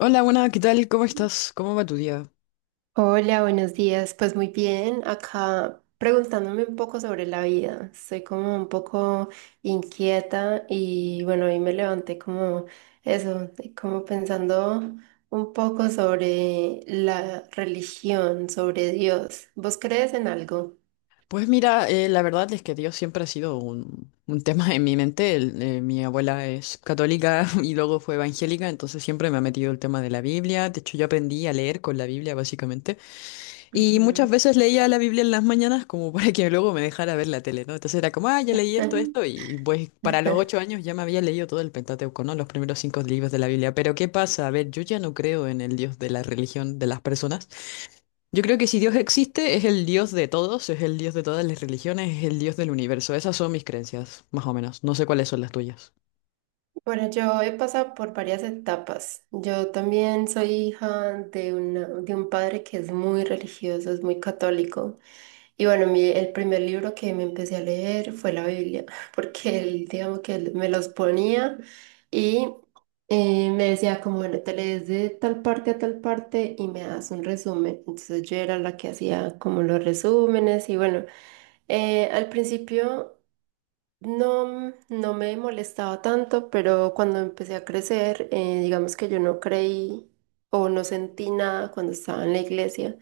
Hola, buenas, ¿qué tal? ¿Cómo estás? ¿Cómo va tu día? Hola, buenos días. Pues muy bien, acá preguntándome un poco sobre la vida. Estoy como un poco inquieta y bueno, hoy me levanté como eso, como pensando un poco sobre la religión, sobre Dios. ¿Vos crees en algo? Pues mira, la verdad es que Dios siempre ha sido un tema en mi mente. Mi abuela es católica y luego fue evangélica, entonces siempre me ha metido el tema de la Biblia. De hecho, yo aprendí a leer con la Biblia, básicamente. Y muchas Ujú. veces leía la Biblia en las mañanas como para que luego me dejara ver la tele, ¿no? Entonces era como, ah, ya leí esto, Ujú. esto, y pues para los 8 años ya me había leído todo el Pentateuco, ¿no? Los primeros cinco libros de la Biblia. Pero ¿qué pasa? A ver, yo ya no creo en el Dios de la religión de las personas. Yo creo que si Dios existe, es el Dios de todos, es el Dios de todas las religiones, es el Dios del universo. Esas son mis creencias, más o menos. No sé cuáles son las tuyas. Bueno, yo he pasado por varias etapas. Yo también soy hija de de un padre que es muy religioso, es muy católico. Y bueno, el primer libro que me empecé a leer fue la Biblia, porque él, digamos que él me los ponía y me decía como, bueno, te lees de tal parte a tal parte y me das un resumen. Entonces yo era la que hacía como los resúmenes y bueno, al principio no, no me molestaba tanto, pero cuando empecé a crecer, digamos que yo no creí o no sentí nada cuando estaba en la iglesia.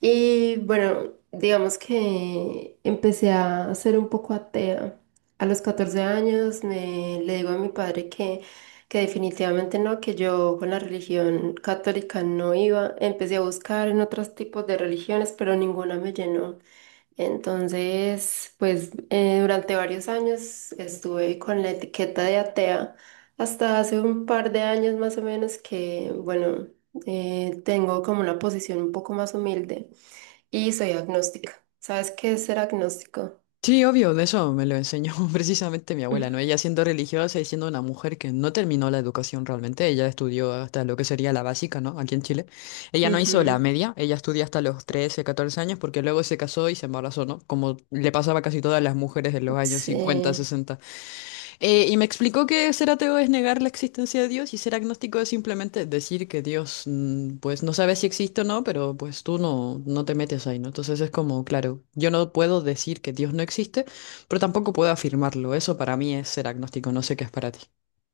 Y bueno, digamos que empecé a ser un poco atea. A los 14 años le digo a mi padre que definitivamente no, que yo con la religión católica no iba. Empecé a buscar en otros tipos de religiones, pero ninguna me llenó. Entonces, pues durante varios años estuve con la etiqueta de atea hasta hace un par de años más o menos que, bueno, tengo como una posición un poco más humilde. Y soy agnóstica. ¿Sabes qué es ser agnóstico? Sí, obvio, de eso me lo enseñó precisamente mi abuela, ¿no? Ella siendo religiosa y siendo una mujer que no terminó la educación realmente, ella estudió hasta lo que sería la básica, ¿no? Aquí en Chile. Ella no hizo la Ujú. media, ella estudió hasta los 13, 14 años porque luego se casó y se embarazó, ¿no? Como le pasaba a casi todas las mujeres en los años 50, Sí. 60. Y me explicó que ser ateo es negar la existencia de Dios y ser agnóstico es simplemente decir que Dios, pues no sabe si existe o no, pero pues tú no te metes ahí, ¿no? Entonces es como, claro, yo no puedo decir que Dios no existe, pero tampoco puedo afirmarlo. Eso para mí es ser agnóstico, no sé qué es para ti.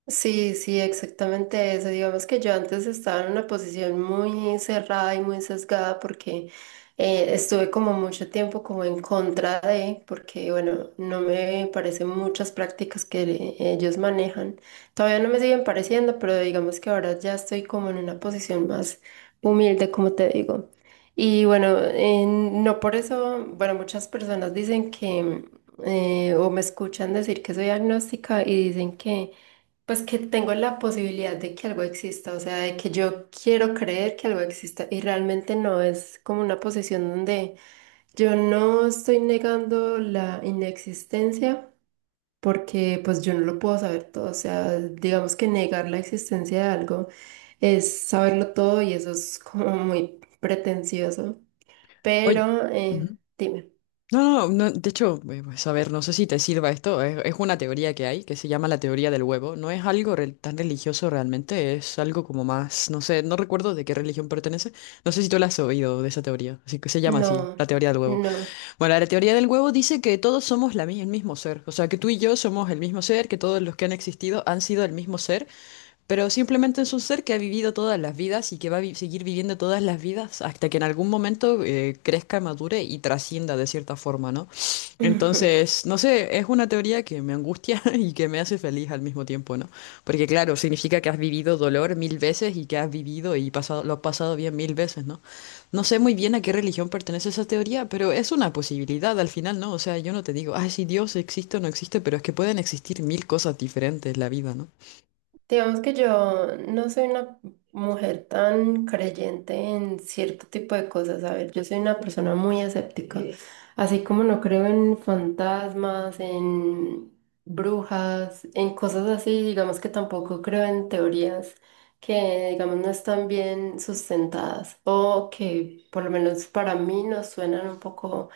Sí, sí, exactamente eso. Digamos que yo antes estaba en una posición muy cerrada y muy sesgada porque estuve como mucho tiempo como en contra de, porque bueno, no me parecen muchas prácticas que ellos manejan. Todavía no me siguen pareciendo, pero digamos que ahora ya estoy como en una posición más humilde, como te digo. Y bueno, no por eso, bueno, muchas personas dicen o me escuchan decir que soy agnóstica y dicen que pues que tengo la posibilidad de que algo exista, o sea, de que yo quiero creer que algo exista y realmente no es como una posición donde yo no estoy negando la inexistencia porque pues yo no lo puedo saber todo, o sea, digamos que negar la existencia de algo es saberlo todo y eso es como muy pretencioso, Oye. pero dime, No, no, no, de hecho, pues, a ver, no sé si te sirva esto, es una teoría que hay que se llama la teoría del huevo, no es algo tan religioso realmente, es algo como más, no sé, no recuerdo de qué religión pertenece, no sé si tú la has oído de esa teoría, así que se llama así, la no, teoría del huevo. no. Bueno, la teoría del huevo dice que todos somos el mismo ser, o sea, que tú y yo somos el mismo ser, que todos los que han existido han sido el mismo ser, pero simplemente es un ser que ha vivido todas las vidas y que va a seguir viviendo todas las vidas hasta que en algún momento crezca, madure y trascienda de cierta forma, ¿no? Entonces, no sé, es una teoría que me angustia y que me hace feliz al mismo tiempo, ¿no? Porque claro, significa que has vivido dolor mil veces y que has vivido y pasado, lo has pasado bien mil veces, ¿no? No sé muy bien a qué religión pertenece esa teoría, pero es una posibilidad al final, ¿no? O sea, yo no te digo, ay, si Dios existe o no existe, pero es que pueden existir mil cosas diferentes en la vida, ¿no? Digamos que yo no soy una mujer tan creyente en cierto tipo de cosas. A ver, yo soy una persona muy escéptica. Sí. Así como no creo en fantasmas, en brujas, en cosas así, digamos que tampoco creo en teorías que, digamos, no están bien sustentadas o que por lo menos para mí nos suenan un poco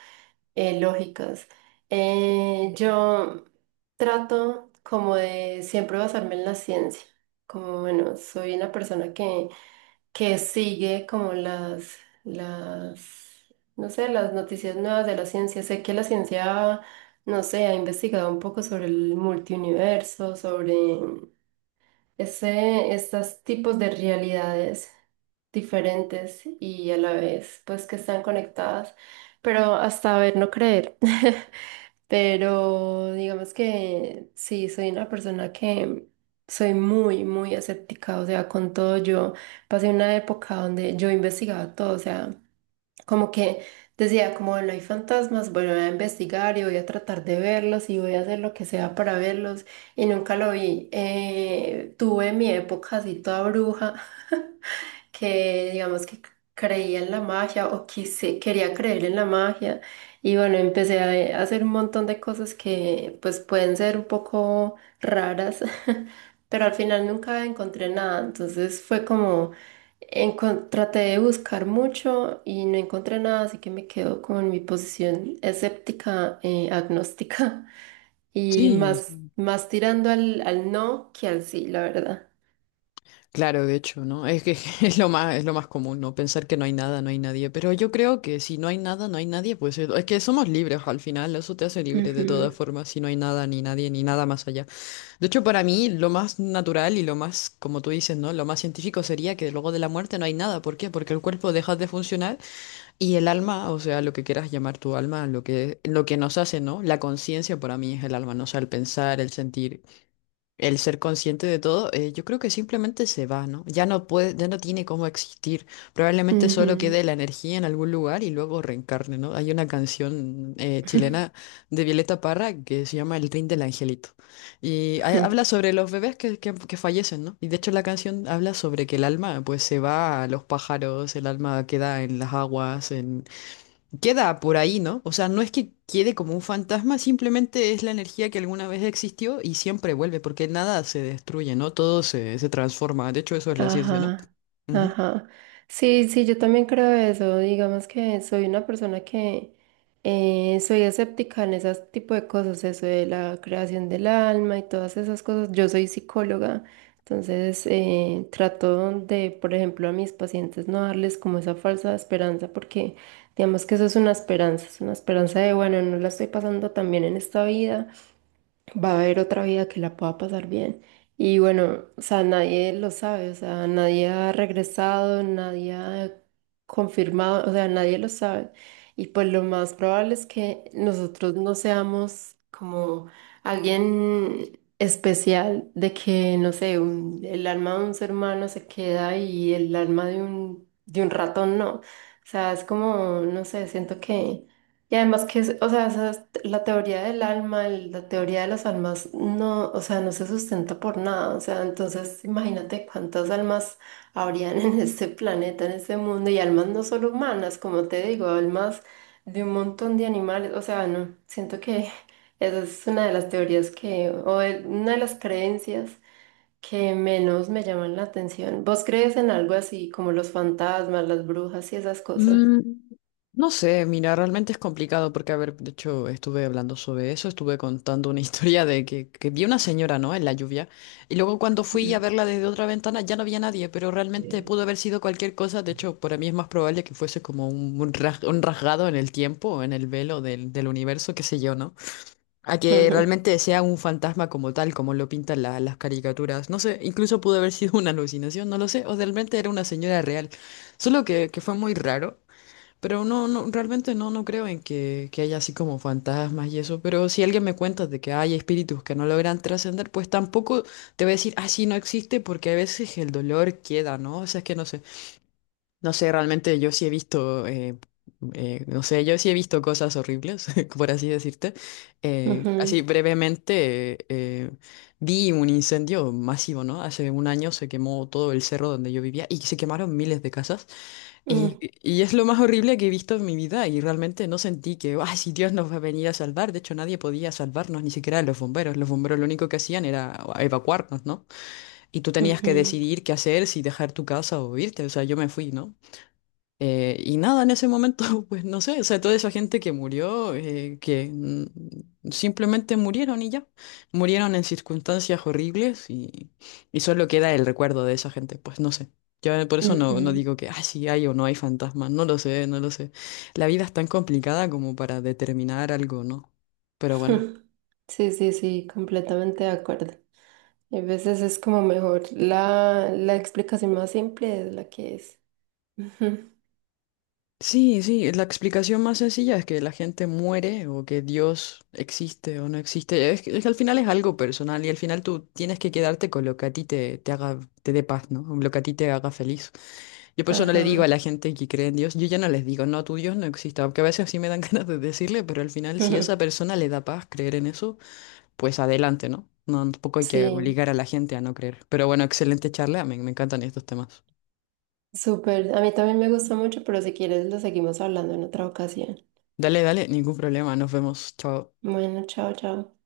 lógicas. Yo trato como de siempre basarme en la ciencia, como bueno, soy una persona que sigue como las, no sé, las noticias nuevas de la ciencia. Sé que la ciencia, no sé, ha investigado un poco sobre el multiuniverso, sobre estos tipos de realidades diferentes y a la vez pues que están conectadas, pero hasta ver no creer. Pero digamos que sí, soy una persona que soy muy, muy escéptica, o sea, con todo yo pasé una época donde yo investigaba todo, o sea, como que decía, como no hay fantasmas, bueno, voy a investigar y voy a tratar de verlos y voy a hacer lo que sea para verlos y nunca lo vi. Tuve mi época así toda bruja. Que digamos que creía en la magia o quise, quería creer en la magia y bueno, empecé a hacer un montón de cosas que pues pueden ser un poco raras, pero al final nunca encontré nada, entonces fue como traté de buscar mucho y no encontré nada, así que me quedo como en mi posición escéptica, agnóstica, y Sí, más, más tirando al, al no que al sí, la verdad. claro, de hecho, ¿no? Es que es lo más común, ¿no? Pensar que no hay nada, no hay nadie. Pero yo creo que si no hay nada, no hay nadie, pues es que somos libres al final, eso te hace libre de todas formas, si no hay nada, ni nadie, ni nada más allá. De hecho, para mí, lo más natural y lo más, como tú dices, ¿no? Lo más científico sería que luego de la muerte no hay nada. ¿Por qué? Porque el cuerpo deja de funcionar y el alma, o sea, lo que quieras llamar tu alma, lo que nos hace, ¿no? La conciencia para mí es el alma, ¿no? O sea, el pensar, el sentir. El ser consciente de todo, yo creo que simplemente se va, ¿no? Ya no puede, ya no tiene cómo existir. Ujú, Probablemente solo ujú. quede la energía en algún lugar y luego reencarne, ¿no? Hay una canción chilena de Violeta Parra que se llama El Rin del Angelito. Y Ujú. habla sobre los bebés que fallecen, ¿no? Y de hecho la canción habla sobre que el alma pues se va a los pájaros, el alma queda en las aguas, queda por ahí, ¿no? O sea, no es que quede como un fantasma, simplemente es la energía que alguna vez existió y siempre vuelve, porque nada se destruye, ¿no? Todo se, se transforma. De hecho, eso es la ciencia, ¿no? Ajá, Ujú. ajá. Sí, sí, yo también creo eso. Digamos que soy una persona que soy escéptica en ese tipo de cosas, eso de la creación del alma y todas esas cosas. Yo soy psicóloga, entonces trato de, por ejemplo, a mis pacientes no darles como esa falsa esperanza, porque digamos que eso es una esperanza de, bueno, no la estoy pasando tan bien en esta vida va a haber otra vida que la pueda pasar bien. Y bueno, o sea, nadie lo sabe, o sea, nadie ha regresado, nadie ha confirmado, o sea, nadie lo sabe. Y pues lo más probable es que nosotros no seamos como alguien especial, de que, no sé, el alma de un ser humano se queda y el alma de un ratón no. O sea, es como, no sé, siento que... Y además que, o sea, la teoría del alma, la teoría de las almas, no, o sea, no se sustenta por nada. O sea, entonces imagínate cuántas almas habrían en este planeta, en este mundo, y almas no solo humanas, como te digo, almas de un montón de animales. O sea, no, siento que esa es una de las teorías que, o de- una de las creencias que menos me llaman la atención. ¿Vos crees en algo así como los fantasmas, las brujas y esas cosas? Mm, no sé, mira, realmente es complicado porque, a ver, de hecho, estuve hablando sobre eso, estuve contando una historia de que vi una señora, ¿no? En la lluvia. Y luego cuando fui a Mm. verla desde otra ventana ya no había nadie, pero realmente pudo haber sido cualquier cosa. De hecho, para mí es más probable que fuese como un rasgado en el tiempo, en el velo del universo, qué sé yo, ¿no? A que Mm. realmente sea un fantasma como tal, como lo pintan las caricaturas. No sé, incluso pudo haber sido una alucinación, no lo sé, o realmente era una señora real. Solo que fue muy raro. Pero no, no, realmente no creo en que haya así como fantasmas y eso. Pero si alguien me cuenta de que hay espíritus que no logran trascender, pues tampoco te voy a decir, ah, sí, no existe, porque a veces el dolor queda, ¿no? O sea, es que no sé. No sé, realmente yo sí he visto, no sé, yo sí he visto cosas horribles, por así decirte. Ujú, Así ujú, brevemente, vi un incendio masivo, ¿no? Hace un año se quemó todo el cerro donde yo vivía y se quemaron miles de casas. Ujú. Y es lo más horrible que he visto en mi vida y realmente no sentí que, ay, si Dios nos va a venir a salvar, de hecho nadie podía salvarnos, ni siquiera los bomberos lo único que hacían era evacuarnos, ¿no? Y tú tenías que Ujú, decidir qué hacer, si dejar tu casa o irte, o sea, yo me fui, ¿no? Y nada, en ese momento, pues no sé, o sea, toda esa gente que murió, que simplemente murieron y ya, murieron en circunstancias horribles y solo queda el recuerdo de esa gente, pues no sé. Yo por eso no ujú. digo que, ah, sí hay o no hay fantasmas, no lo sé, no lo sé. La vida es tan complicada como para determinar algo, ¿no? Pero bueno. Sí, sí, sí, completamente de acuerdo. A veces es como mejor la, la explicación más simple es la que es. Ujú. Sí, sí, la explicación más sencilla es que la gente muere o que Dios existe o no existe. Es que al final es algo personal y al final tú tienes que quedarte con lo que a ti te haga, te dé paz, ¿no? Lo que a ti te haga feliz. Yo por eso no le digo a la Ajá. gente que cree en Dios, yo ya no les digo, no, tu Dios no existe, aunque a veces sí me dan ganas de decirle, pero al final si a esa Ujú. persona le da paz creer en eso, pues adelante, ¿no? No, tampoco hay que Sí, obligar a la gente a no creer. Pero bueno, excelente charla, me encantan estos temas. súper. A mí también me gustó mucho, pero si quieres lo seguimos hablando en otra ocasión. Dale, dale, ningún problema, nos vemos, chao. Bueno, chao, chao.